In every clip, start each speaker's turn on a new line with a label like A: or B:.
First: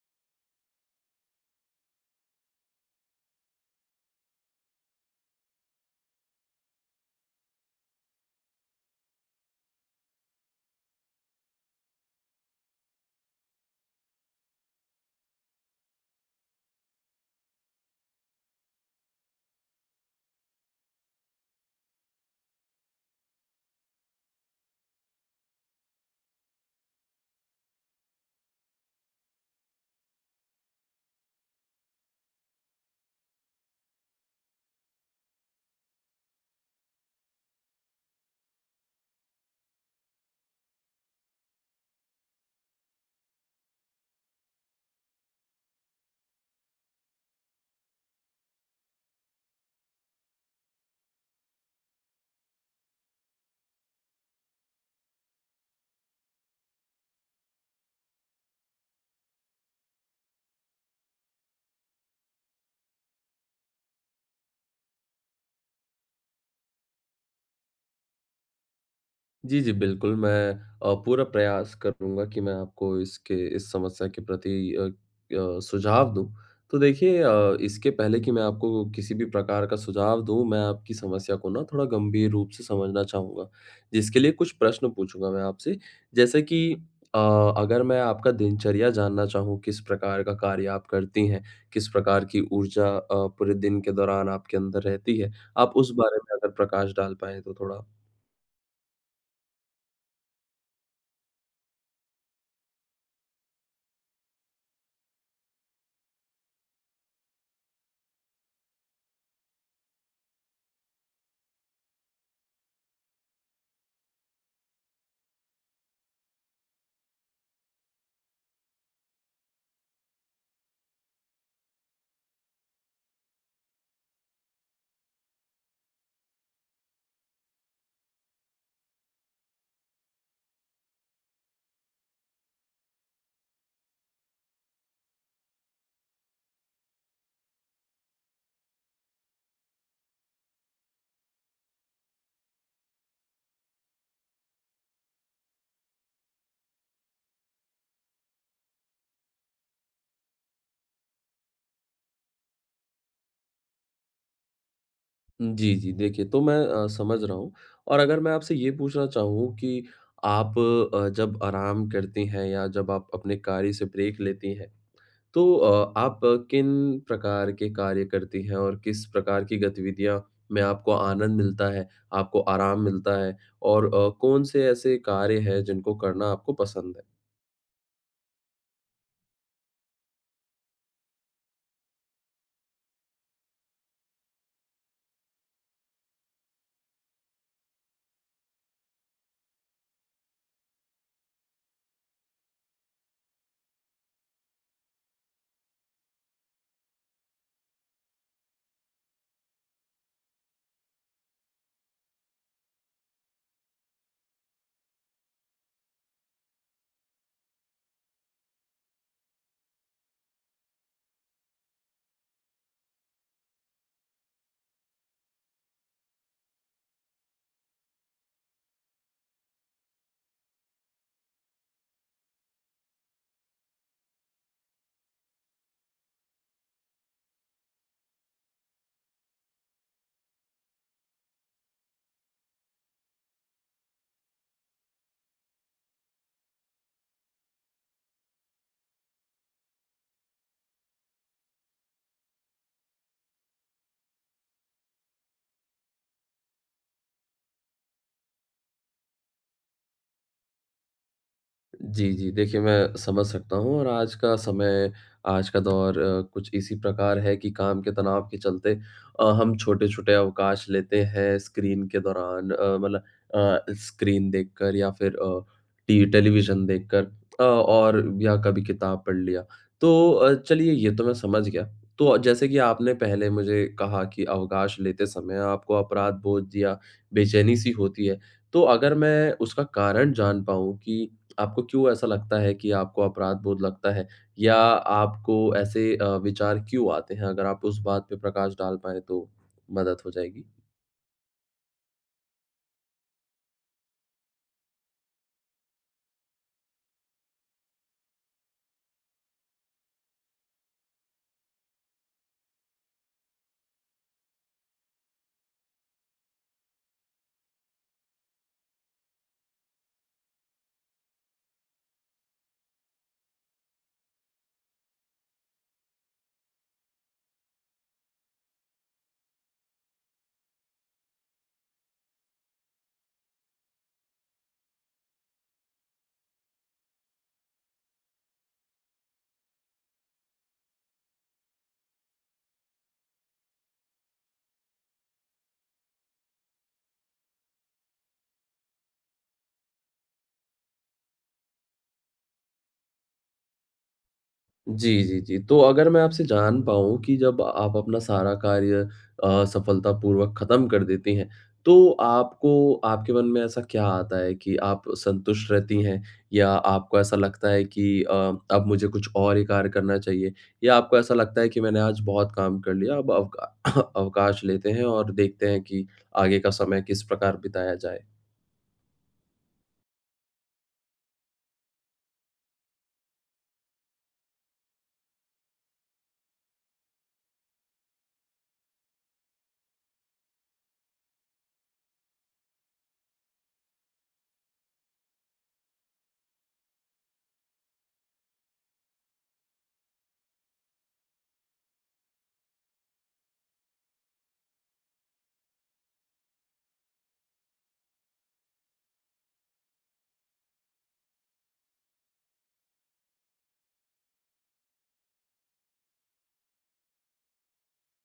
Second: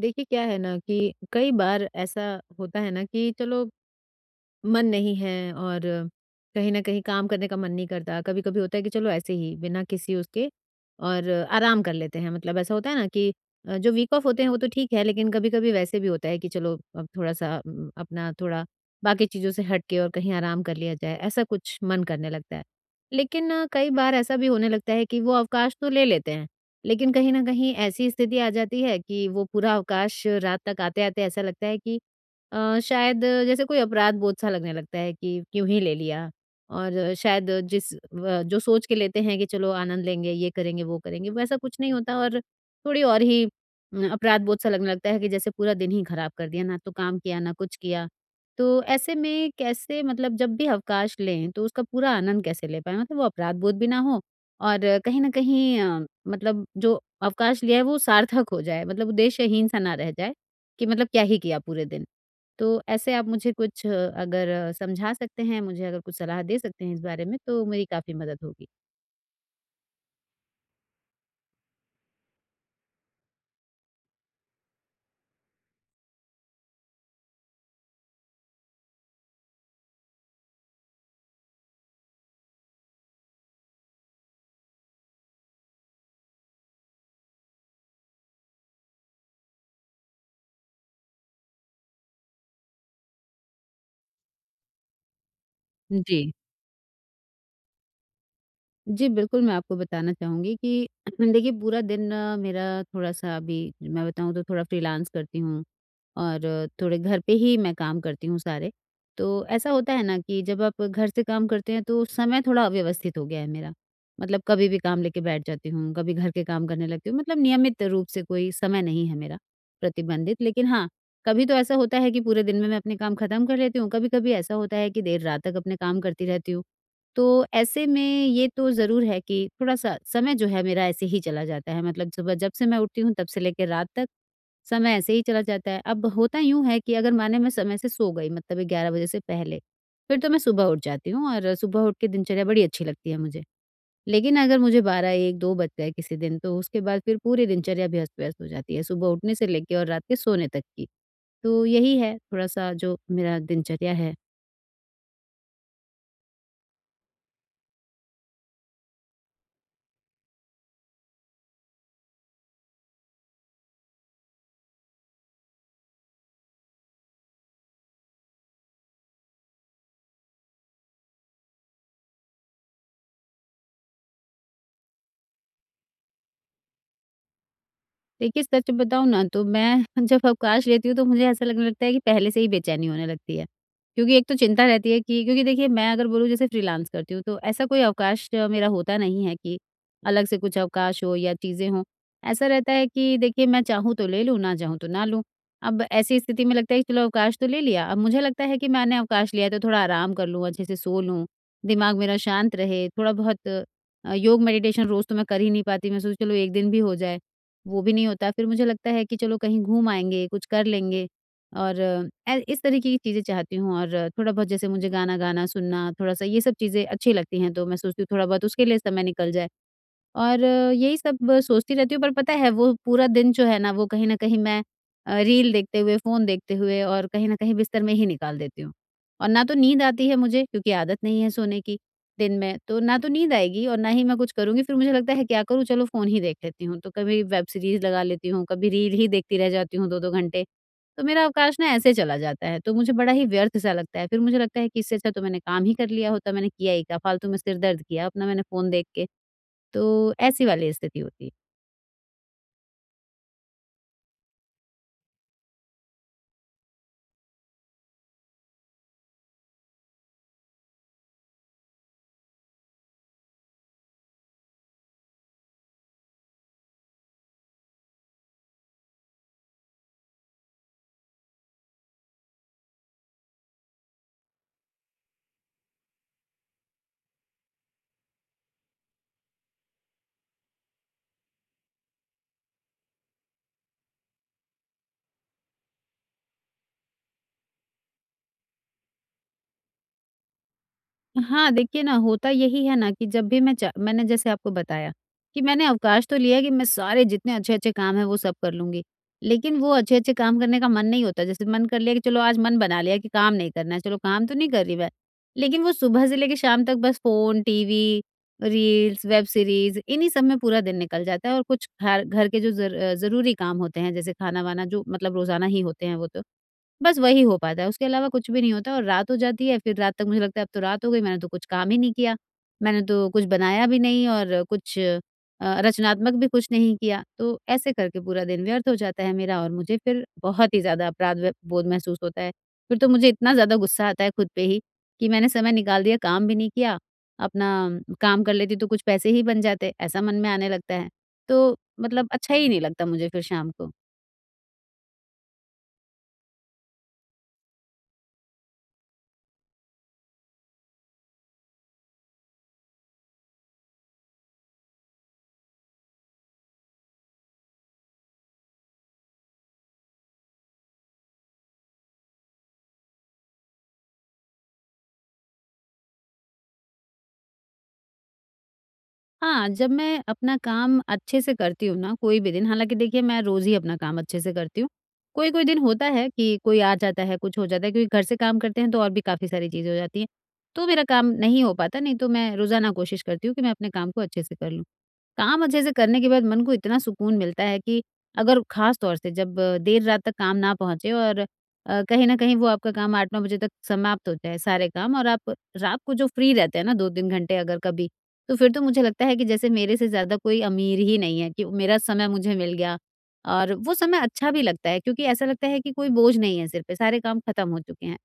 A: देखिए, क्या है ना कि कई बार ऐसा होता है ना कि चलो मन नहीं है और कहीं न कहीं काम करने का मन नहीं करता। कभी-कभी होता है कि चलो ऐसे ही बिना किसी उसके और आराम कर लेते हैं। मतलब ऐसा होता है ना कि जो वीक ऑफ होते हैं वो तो ठीक है, लेकिन कभी-कभी वैसे भी होता है कि चलो अब थोड़ा-सा अपना थोड़ा बाकी चीज़ों से हट के और कहीं आराम कर लिया जाए, ऐसा कुछ मन करने लगता है। लेकिन कई बार ऐसा भी होने लगता है कि वो अवकाश तो ले लेते हैं, लेकिन कहीं न कहीं ऐसी स्थिति आ जाती है कि वो पूरा अवकाश रात तक आते-आते ऐसा लगता है कि शायद जैसे कोई अपराध बोध सा लगने लगता है कि क्यों ही ले लिया, और शायद जिस व जो सोच के लेते हैं कि चलो आनंद लेंगे, ये करेंगे, वो करेंगे, वैसा कुछ नहीं होता और थोड़ी और ही अपराध बोध सा लगने लगता है कि जैसे पूरा दिन ही खराब कर दिया, ना तो काम किया, ना कुछ किया। तो ऐसे में कैसे, मतलब जब भी अवकाश लें, तो उसका पूरा आनंद कैसे ले पाएँ? मतलब वो अपराध बोध भी ना हो और कहीं न कहीं, मतलब जो अवकाश लिया है, वो सार्थक हो जाए, मतलब उद्देश्यहीन सा ना रह जाए कि मतलब क्या ही किया पूरे दिन। तो ऐसे आप मुझे कुछ, अगर समझा सकते हैं, मुझे अगर कुछ सलाह दे सकते हैं इस बारे में, तो मेरी काफ़ी मदद होगी।
B: जी, जी, बिल्कुल, मैं पूरा प्रयास करूँगा कि मैं आपको इसके इस समस्या के प्रति सुझाव दूँ। तो देखिए इसके पहले कि मैं आपको किसी भी प्रकार का सुझाव दूँ, मैं आपकी समस्या को ना थोड़ा गंभीर रूप से समझना चाहूँगा, जिसके लिए कुछ प्रश्न पूछूँगा मैं आपसे। जैसे कि अ, अगर मैं आपका दिनचर्या जानना चाहूँ, किस प्रकार का कार्य आप करती हैं? किस प्रकार की ऊर्जा पूरे दिन के दौरान आपके अंदर रहती है? आप उस बारे
A: जी।
B: में अगर प्रकाश डाल पाएँ तो थोड़ा।
A: जी, बिल्कुल, मैं आपको बताना चाहूँगी कि देखिए, पूरा दिन मेरा थोड़ा-सा अभी, मैं बताऊँ तो थोड़ा फ्रीलांस करती हूँ और थोड़े घर पे ही मैं काम करती हूँ सारे। तो ऐसा होता है ना कि जब आप घर से काम करते हैं तो समय थोड़ा अव्यवस्थित हो गया है मेरा। मतलब कभी भी काम लेके बैठ जाती हूँ, कभी घर के काम करने लगती हूँ, मतलब नियमित रूप से कोई समय नहीं है मेरा प्रतिबंधित। लेकिन हाँ, कभी तो ऐसा होता है कि पूरे दिन में मैं अपने काम खत्म कर लेती हूँ, कभी-कभी ऐसा होता है कि देर रात तक अपने काम करती रहती हूँ। तो ऐसे में ये तो ज़रूर है कि थोड़ा-सा समय जो है मेरा ऐसे ही चला जाता है, मतलब सुबह जब से मैं उठती हूँ तब से लेके रात तक, समय ऐसे ही चला जाता है। अब होता यूँ है कि अगर माने मैं समय से सो गई, मतलब 11 बजे से पहले, फिर तो मैं सुबह उठ जाती हूँ और सुबह उठ के दिनचर्या बड़ी अच्छी लगती है मुझे। लेकिन अगर मुझे 12-1-2 बज गए किसी दिन तो उसके बाद फिर पूरी दिनचर्या भी अस्त-व्यस्त हो जाती है, सुबह उठने से लेके और रात के सोने तक की। तो यही है थोड़ा-सा जो मेरा दिनचर्या है।
B: जी, जी। देखिए, तो मैं समझ रहा हूँ और अगर मैं आपसे ये पूछना चाहूँ कि आप जब आराम करती हैं या जब आप अपने कार्य से ब्रेक लेती हैं, तो आप किन प्रकार के कार्य करती हैं और किस प्रकार की गतिविधियाँ में आपको आनंद मिलता है, आपको आराम मिलता है और कौन से ऐसे कार्य हैं जिनको करना आपको पसंद है?
A: देखिए, सच बताऊँ ना, तो मैं जब अवकाश लेती हूँ तो मुझे ऐसा लगने लगता है कि पहले से ही बेचैनी होने लगती है। क्योंकि एक तो चिंता रहती है कि, क्योंकि देखिए, मैं अगर बोलूँ जैसे फ्रीलांस करती हूँ तो ऐसा कोई अवकाश मेरा होता नहीं है कि अलग से कुछ अवकाश हो या चीज़ें हों। ऐसा रहता है कि देखिए, मैं चाहूँ तो ले लूँ, ना चाहूँ तो ना लूँ। अब ऐसी स्थिति में लगता है कि चलो अवकाश तो ले लिया, अब मुझे लगता है कि मैंने अवकाश लिया है तो थोड़ा आराम कर लूँ, अच्छे से सो लूँ, दिमाग मेरा शांत रहे, थोड़ा बहुत योग मेडिटेशन रोज़ तो मैं कर ही नहीं पाती, मैं सोची चलो 1 दिन भी हो जाए। वो भी नहीं होता। फिर मुझे लगता है कि चलो कहीं घूम आएँगे, कुछ कर लेंगे और ए इस तरीके की चीज़ें चाहती हूँ, और थोड़ा बहुत जैसे मुझे गाना गाना, सुनना, थोड़ा-सा ये सब चीज़ें अच्छी लगती हैं, तो मैं सोचती हूँ थोड़ा बहुत उसके लिए समय निकल जाए। और यही सब सोचती रहती हूँ, पर पता है वो पूरा दिन जो है ना वो कहीं न कहीं मैं रील देखते हुए, फ़ोन देखते हुए और कहीं न कहीं बिस्तर में ही निकाल देती हूँ। और ना तो नींद आती है मुझे क्योंकि आदत नहीं है सोने की दिन में, तो ना तो नींद आएगी और ना ही मैं कुछ करूँगी, फिर मुझे लगता है क्या करूँ चलो फ़ोन ही देख लेती हूँ। तो कभी वेब सीरीज़ लगा लेती हूँ, कभी रील ही देखती रह जाती हूँ 2-2 घंटे। तो मेरा अवकाश ना ऐसे चला जाता है, तो मुझे बड़ा ही व्यर्थ सा लगता है। फिर मुझे लगता है कि इससे अच्छा तो मैंने काम ही कर लिया होता, मैंने किया ही क्या, फ़ालतू में सिर दर्द किया अपना मैंने फ़ोन देख के। तो ऐसी वाली स्थिति होती है।
B: जी, जी। देखिए, मैं समझ सकता हूँ और आज का समय, आज का दौर कुछ इसी प्रकार है कि काम के तनाव के चलते हम छोटे-छोटे अवकाश लेते हैं स्क्रीन के दौरान मतलब अ, स्क्रीन देखकर या फिर टी टेलीविज़न देखकर और या कभी किताब पढ़ लिया। तो चलिए ये तो मैं समझ गया। तो जैसे कि आपने पहले मुझे कहा कि अवकाश लेते समय आपको अपराध बोध या बेचैनी-सी होती है। तो अगर मैं उसका कारण जान पाऊँ कि आपको क्यों ऐसा लगता है कि आपको अपराध बोध लगता है? या आपको ऐसे विचार क्यों आते हैं? अगर आप उस बात पे प्रकाश डाल पाएँ तो मदद हो जाएगी।
A: हाँ, देखिए ना, होता यही है ना कि जब भी मैंने, जैसे आपको बताया, कि मैंने अवकाश तो लिया है, कि मैं सारे जितने अच्छे-अच्छे काम हैं वो सब कर लूँगी। लेकिन वो अच्छे-अच्छे काम करने का मन नहीं होता, जैसे मन कर लिया कि चलो आज मन बना लिया कि काम नहीं करना है, चलो काम तो नहीं कर रही मैं। लेकिन वो सुबह से लेके शाम तक बस phone, TV, reels, web series इन्हीं सब में पूरा दिन निकल जाता है और कुछ घर घर के जो ज़रूरी काम होते हैं जैसे खाना-वाना जो मतलब रोज़ाना ही होते हैं वो तो। बस वही हो पाता है, उसके अलावा कुछ भी नहीं होता और रात हो जाती है, फिर रात तक मुझे लगता है अब तो रात हो गई, मैंने तो कुछ काम ही नहीं किया। मैंने तो कुछ बनाया भी नहीं और कुछ रचनात्मक भी कुछ नहीं किया। तो ऐसे करके पूरा दिन व्यर्थ हो जाता है मेरा और मुझे फिर बहुत ही ज़्यादा अपराध व बोध महसूस होता है। फिर तो मुझे इतना ज़्यादा गुस्सा आता है खुद पे ही कि मैंने समय निकाल दिया, काम भी नहीं किया, अपना काम कर लेती तो कुछ पैसे ही बन जाते, ऐसा मन में आने लगता है। तो मतलब अच्छा ही नहीं लगता मुझे फिर शाम को।
B: जी, जी, जी। तो अगर मैं आपसे जान पाऊँ कि जब आप अपना सारा कार्य सफलतापूर्वक ख़त्म कर देती हैं, तो आपको आपके मन में ऐसा क्या आता है कि आप संतुष्ट रहती हैं? या आपको ऐसा लगता है कि अब मुझे कुछ और ही कार्य करना चाहिए? या आपको ऐसा लगता है कि मैंने आज बहुत काम कर लिया, अब अवका अवकाश लेते हैं और देखते हैं कि आगे का समय किस प्रकार बिताया जाए?
A: हाँ, जब मैं अपना काम अच्छे से करती हूँ ना, कोई भी दिन, हालाँकि देखिए मैं रोज़ ही अपना काम अच्छे से करती हूँ। कोई-कोई दिन होता है कि कोई आ जाता है, कुछ हो जाता है क्योंकि घर से काम करते हैं तो और भी काफ़ी सारी चीज़ें हो जाती हैं। तो मेरा काम नहीं हो पाता, नहीं तो मैं रोज़ाना कोशिश करती हूँ कि मैं अपने काम को अच्छे से कर लूँ। काम अच्छे से करने के बाद मन को इतना सुकून मिलता है कि अगर ख़ास तौर से जब देर रात तक काम ना पहुँचे, और कहीं न कहीं वो आपका काम 8-9 बजे तक समाप्त हो जाए सारे काम, और आप रात को जो फ्री रहते हैं ना 2-3 घंटे अगर कभी, तो फिर तो मुझे लगता है कि जैसे मेरे से ज़्यादा कोई अमीर ही नहीं है कि मेरा समय मुझे मिल गया, और वो समय अच्छा भी लगता है, क्योंकि ऐसा लगता है कि कोई बोझ नहीं है सिर पे, सारे काम खत्म हो चुके हैं।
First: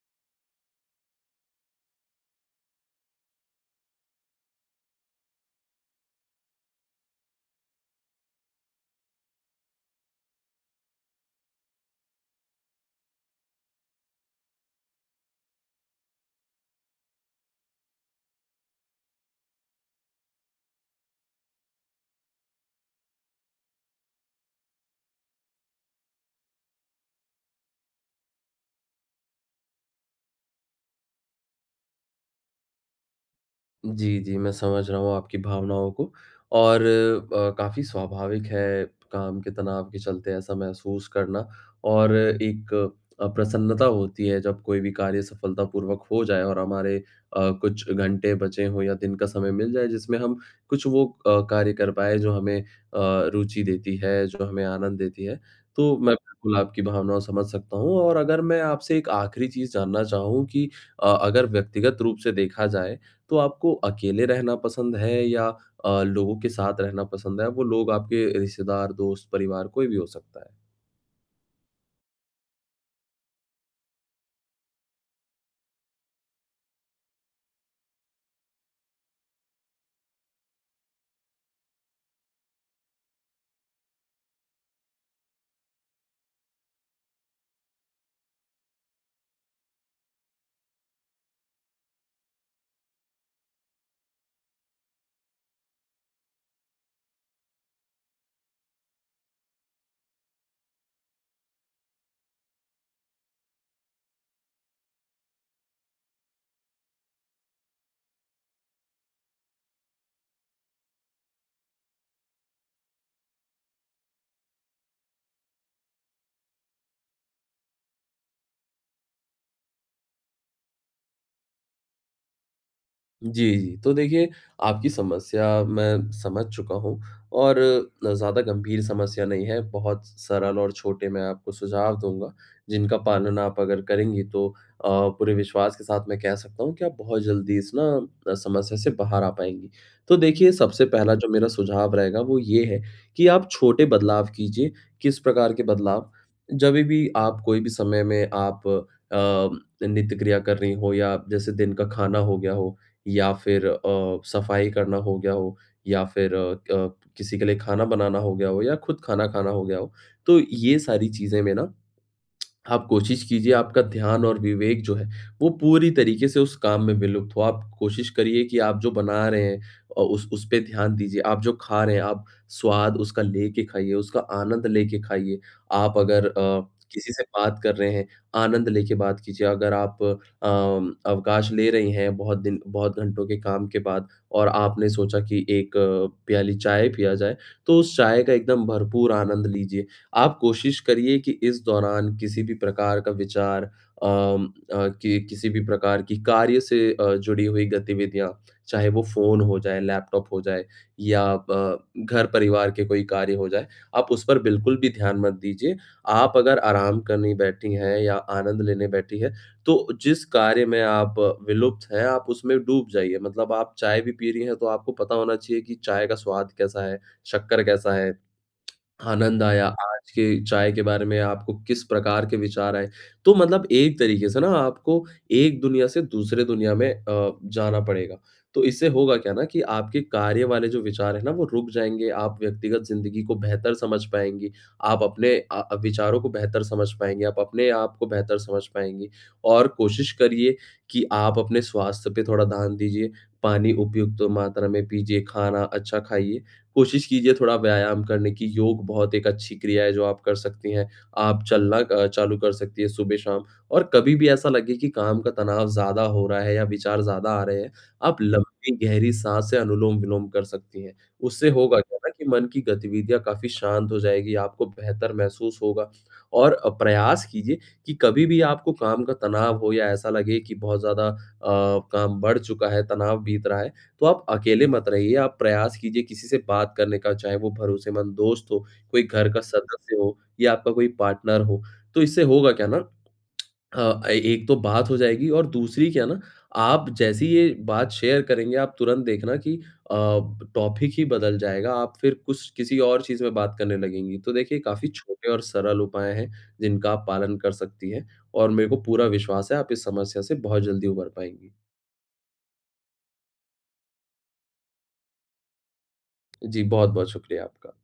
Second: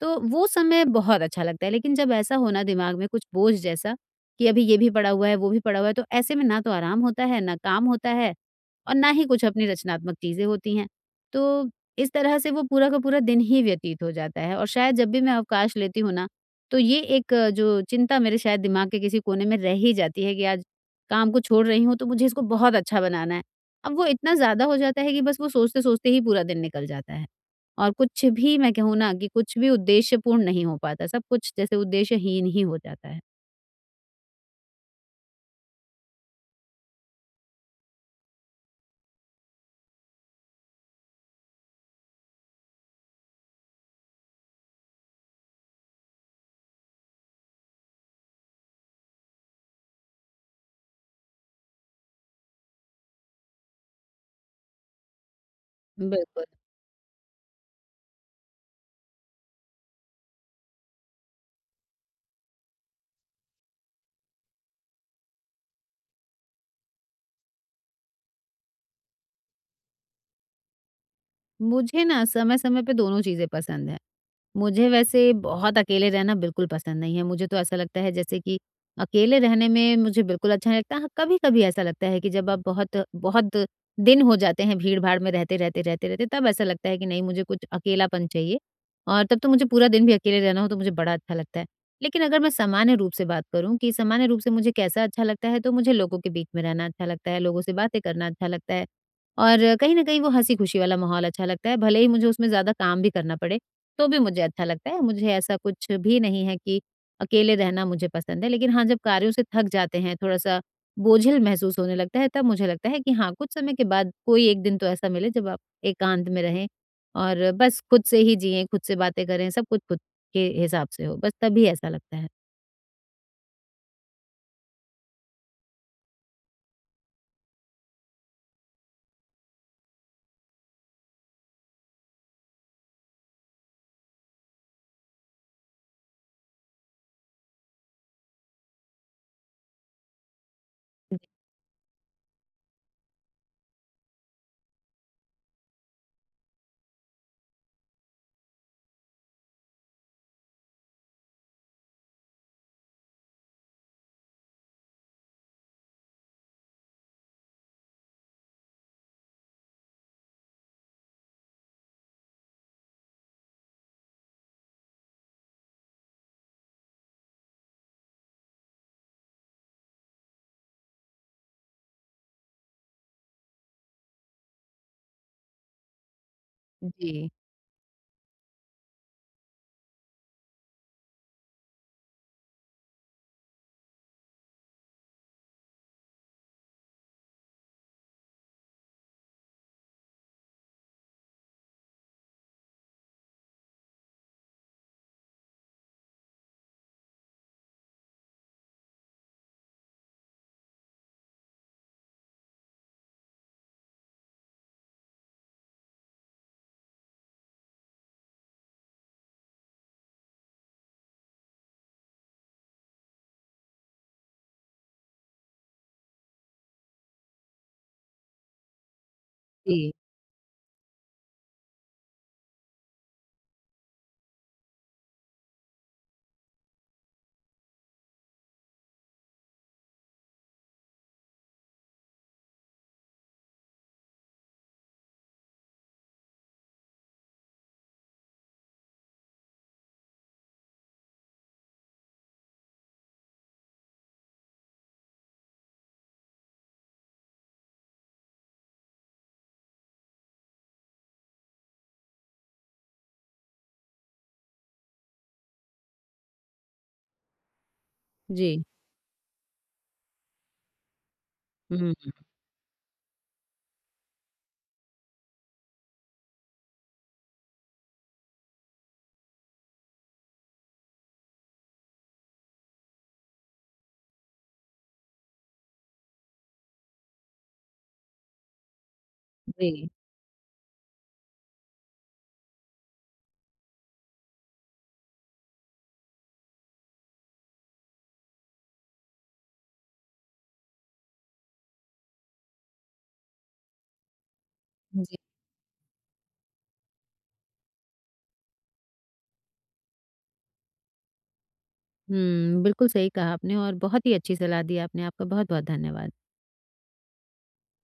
A: तो वो समय बहुत अच्छा लगता है, लेकिन जब ऐसा हो ना दिमाग में कुछ बोझ जैसा कि अभी ये भी पड़ा हुआ है, वो भी पड़ा हुआ है, तो ऐसे में ना तो आराम होता है, ना काम होता है और ना ही कुछ अपनी रचनात्मक चीज़ें होती हैं। तो इस तरह से वो पूरा का पूरा दिन ही व्यतीत हो जाता है, और शायद जब भी मैं अवकाश लेती हूँ ना, तो ये एक जो चिंता मेरे शायद दिमाग के किसी कोने में रह ही जाती है कि आज काम को छोड़ रही हूँ तो मुझे इसको बहुत अच्छा बनाना है। अब वो इतना ज़्यादा हो जाता है कि बस वो सोचते-सोचते ही पूरा दिन निकल जाता है। और कुछ भी मैं कहूँ ना कि कुछ भी उद्देश्यपूर्ण नहीं हो पाता, सब कुछ जैसे उद्देश्यहीन ही हो जाता है।
B: जी, जी, मैं समझ रहा हूँ आपकी भावनाओं को और काफ़ी स्वाभाविक है काम के तनाव के चलते ऐसा महसूस करना और एक प्रसन्नता होती है जब कोई भी कार्य सफलतापूर्वक हो जाए और हमारे कुछ घंटे बचे हों या दिन का समय मिल जाए जिसमें हम कुछ वो कार्य कर पाएँ जो हमें रुचि देती है, जो हमें आनंद देती है। तो मैं
A: बिल्कुल।
B: बिल्कुल आपकी भावनाओं समझ सकता हूँ और अगर मैं आपसे एक आखिरी चीज़ जानना चाहूँ कि अगर व्यक्तिगत रूप से देखा जाए तो आपको अकेले रहना पसंद है या लोगों के साथ रहना पसंद है? वो लोग आपके रिश्तेदार, दोस्त, परिवार कोई भी हो सकता है।
A: मुझे ना समय-समय पे दोनों चीज़ें पसंद हैं। मुझे वैसे बहुत अकेले रहना बिल्कुल पसंद नहीं है। मुझे तो ऐसा लगता है जैसे कि अकेले रहने में मुझे बिल्कुल अच्छा नहीं लगता। हाँ, कभी-कभी ऐसा लगता है कि जब आप बहुत बहुत दिन हो जाते हैं भीड़-भाड़ में रहते, रहते, रहते, रहते, तब ऐसा लगता है कि नहीं, मुझे कुछ अकेलापन चाहिए, और तब तो मुझे पूरा दिन भी अकेले रहना हो तो मुझे बड़ा अच्छा लगता है। लेकिन अगर मैं सामान्य रूप से बात करूँ कि सामान्य रूप से मुझे कैसा अच्छा लगता है, तो मुझे लोगों के बीच में रहना अच्छा लगता है, लोगों से बातें करना अच्छा लगता है और कहीं न कहीं वो हँसी-खुशी वाला माहौल अच्छा लगता है। भले ही मुझे उसमें ज़्यादा काम भी करना पड़े। तो भी मुझे अच्छा लगता है। मुझे ऐसा कुछ भी नहीं है कि अकेले रहना मुझे पसंद है। लेकिन हाँ, जब कार्यों से थक जाते हैं, थोड़ा-सा बोझिल महसूस होने लगता है, तब मुझे लगता है कि हाँ, कुछ समय के बाद कोई एक दिन तो ऐसा मिले जब आप एकांत में रहें और बस खुद से ही जिएँ, खुद से बातें करें, सब कुछ खुद के हिसाब से हो। बस तभी ऐसा लगता है।
B: जी, जी। तो देखिए, आपकी समस्या मैं समझ चुका हूँ और ज़्यादा गंभीर समस्या नहीं है, बहुत सरल और छोटे मैं आपको सुझाव दूँगा, जिनका पालन आप अगर करेंगी तो अ, पूरे विश्वास के साथ मैं कह सकता हूँ कि आप बहुत जल्दी इस ना समस्या से बाहर आ पाएँगी। तो देखिए, सबसे पहला जो मेरा सुझाव रहेगा वो ये है कि आप छोटे बदलाव कीजिए। किस प्रकार के बदलाव? जभी भी आप कोई भी समय में आप अ, नित्य क्रिया कर रही हो या जैसे दिन का खाना हो गया हो, या फिर सफाई करना हो गया हो या फिर अ, क किसी के लिए खाना बनाना हो गया हो या खुद खाना खाना हो गया हो। तो ये सारी चीज़ें में ना आप कोशिश कीजिए आपका ध्यान और विवेक जो है, वो पूरी तरीके से उस काम में विलुप्त हो। आप कोशिश करिए कि आप जो बना रहे हैं उस पे ध्यान दीजिए। आप जो खा रहे हैं, आप स्वाद उसका लेके खाइए, उसका आनंद लेके खाइए। आप अगर किसी से
A: जी,
B: बात कर रहे हैं, आनंद लेके बात कीजिए। अगर आप अवकाश ले रही हैं बहुत दिन बहुत घंटों के काम के बाद और आपने सोचा कि एक प्याली चाय पिया जाए, तो उस चाय का एकदम भरपूर आनंद लीजिए। आप कोशिश करिए कि इस दौरान किसी भी प्रकार का विचार अम, अ, कि किसी भी प्रकार की कार्य से जुड़ी हुई गतिविधियाँ, चाहे वो फ़ोन हो जाए, लैपटॉप हो जाए या ब घर परिवार के कोई कार्य हो जाए, आप उस पर बिल्कुल भी ध्यान मत दीजिए। आप अगर आराम करने बैठी हैं या आनंद लेने बैठी हैं, तो जिस कार्य में आप विलुप्त हैं, आप उसमें डूब जाइए। मतलब आप चाय भी पी रही हैं, तो आपको पता होना चाहिए कि चाय का स्वाद कैसा है, शक्कर कैसा है। आनंद आया
A: जी।
B: आज के चाय के बारे में आपको किस प्रकार के विचार आए? तो मतलब एक तरीके से ना आपको एक दुनिया से दूसरे दुनिया में जाना पड़ेगा। तो इससे होगा क्या ना कि आपके कार्य वाले जो विचार हैं ना वो रुक जाएँगे, आप व्यक्तिगत ज़िंदगी को बेहतर समझ पाएँगी, आप अपने विचारों को बेहतर समझ पाएँगे, आप अपने आप को बेहतर समझ पाएँगी और कोशिश करिए कि आप अपने स्वास्थ्य पे थोड़ा ध्यान दीजिए, पानी उपयुक्त मात्रा में पीजिए, खाना अच्छा खाइए। कोशिश कीजिए थोड़ा व्यायाम करने की, योग बहुत एक अच्छी क्रिया है जो आप कर सकती हैं। आप चलना चालू कर सकती हैं सुबह-शाम और कभी भी ऐसा लगे कि काम का तनाव ज़्यादा हो रहा है या विचार ज़्यादा आ रहे हैं, आप
A: जी।
B: लंबी गहरी साँस से अनुलोम-विलोम कर सकती हैं। उससे होगा क्या
A: हुँ,
B: ना कि मन की गतिविधियाँ काफ़ी शांत हो जाएगी, आपको बेहतर महसूस होगा और प्रयास कीजिए कि कभी भी आपको काम का तनाव हो या ऐसा लगे कि बहुत ज़्यादा काम बढ़ चुका है, तनाव बीत रहा है तो आप अकेले मत रहिए, आप प्रयास कीजिए किसी से बात करने का, चाहे वो भरोसेमंद दोस्त हो, कोई घर का
A: जी, जी।
B: सदस्य हो या आपका कोई पार्टनर हो। तो इससे होगा क्या ना अ, ए एक तो बात हो जाएगी और दूसरी क्या ना, आप जैसी ये बात शेयर करेंगे, आप तुरंत देखना कि अ, टॉपिक ही बदल जाएगा, आप फिर कुछ किसी और चीज़ में बात करने लगेंगी। तो देखिए, काफ़ी
A: जी।
B: छोटे और सरल उपाय हैं, जिनका आप पालन कर सकती हैं और मेरे को पूरा विश्वास है, आप इस समस्या से बहुत जल्दी उभर पाएँगी।
A: हुँ, बिल्कुल सही कहा आपने और बहुत ही अच्छी सलाह दी आपने। आपका बहुत-बहुत धन्यवाद।
B: जी, बहुत-बहुत शुक्रिया आपका।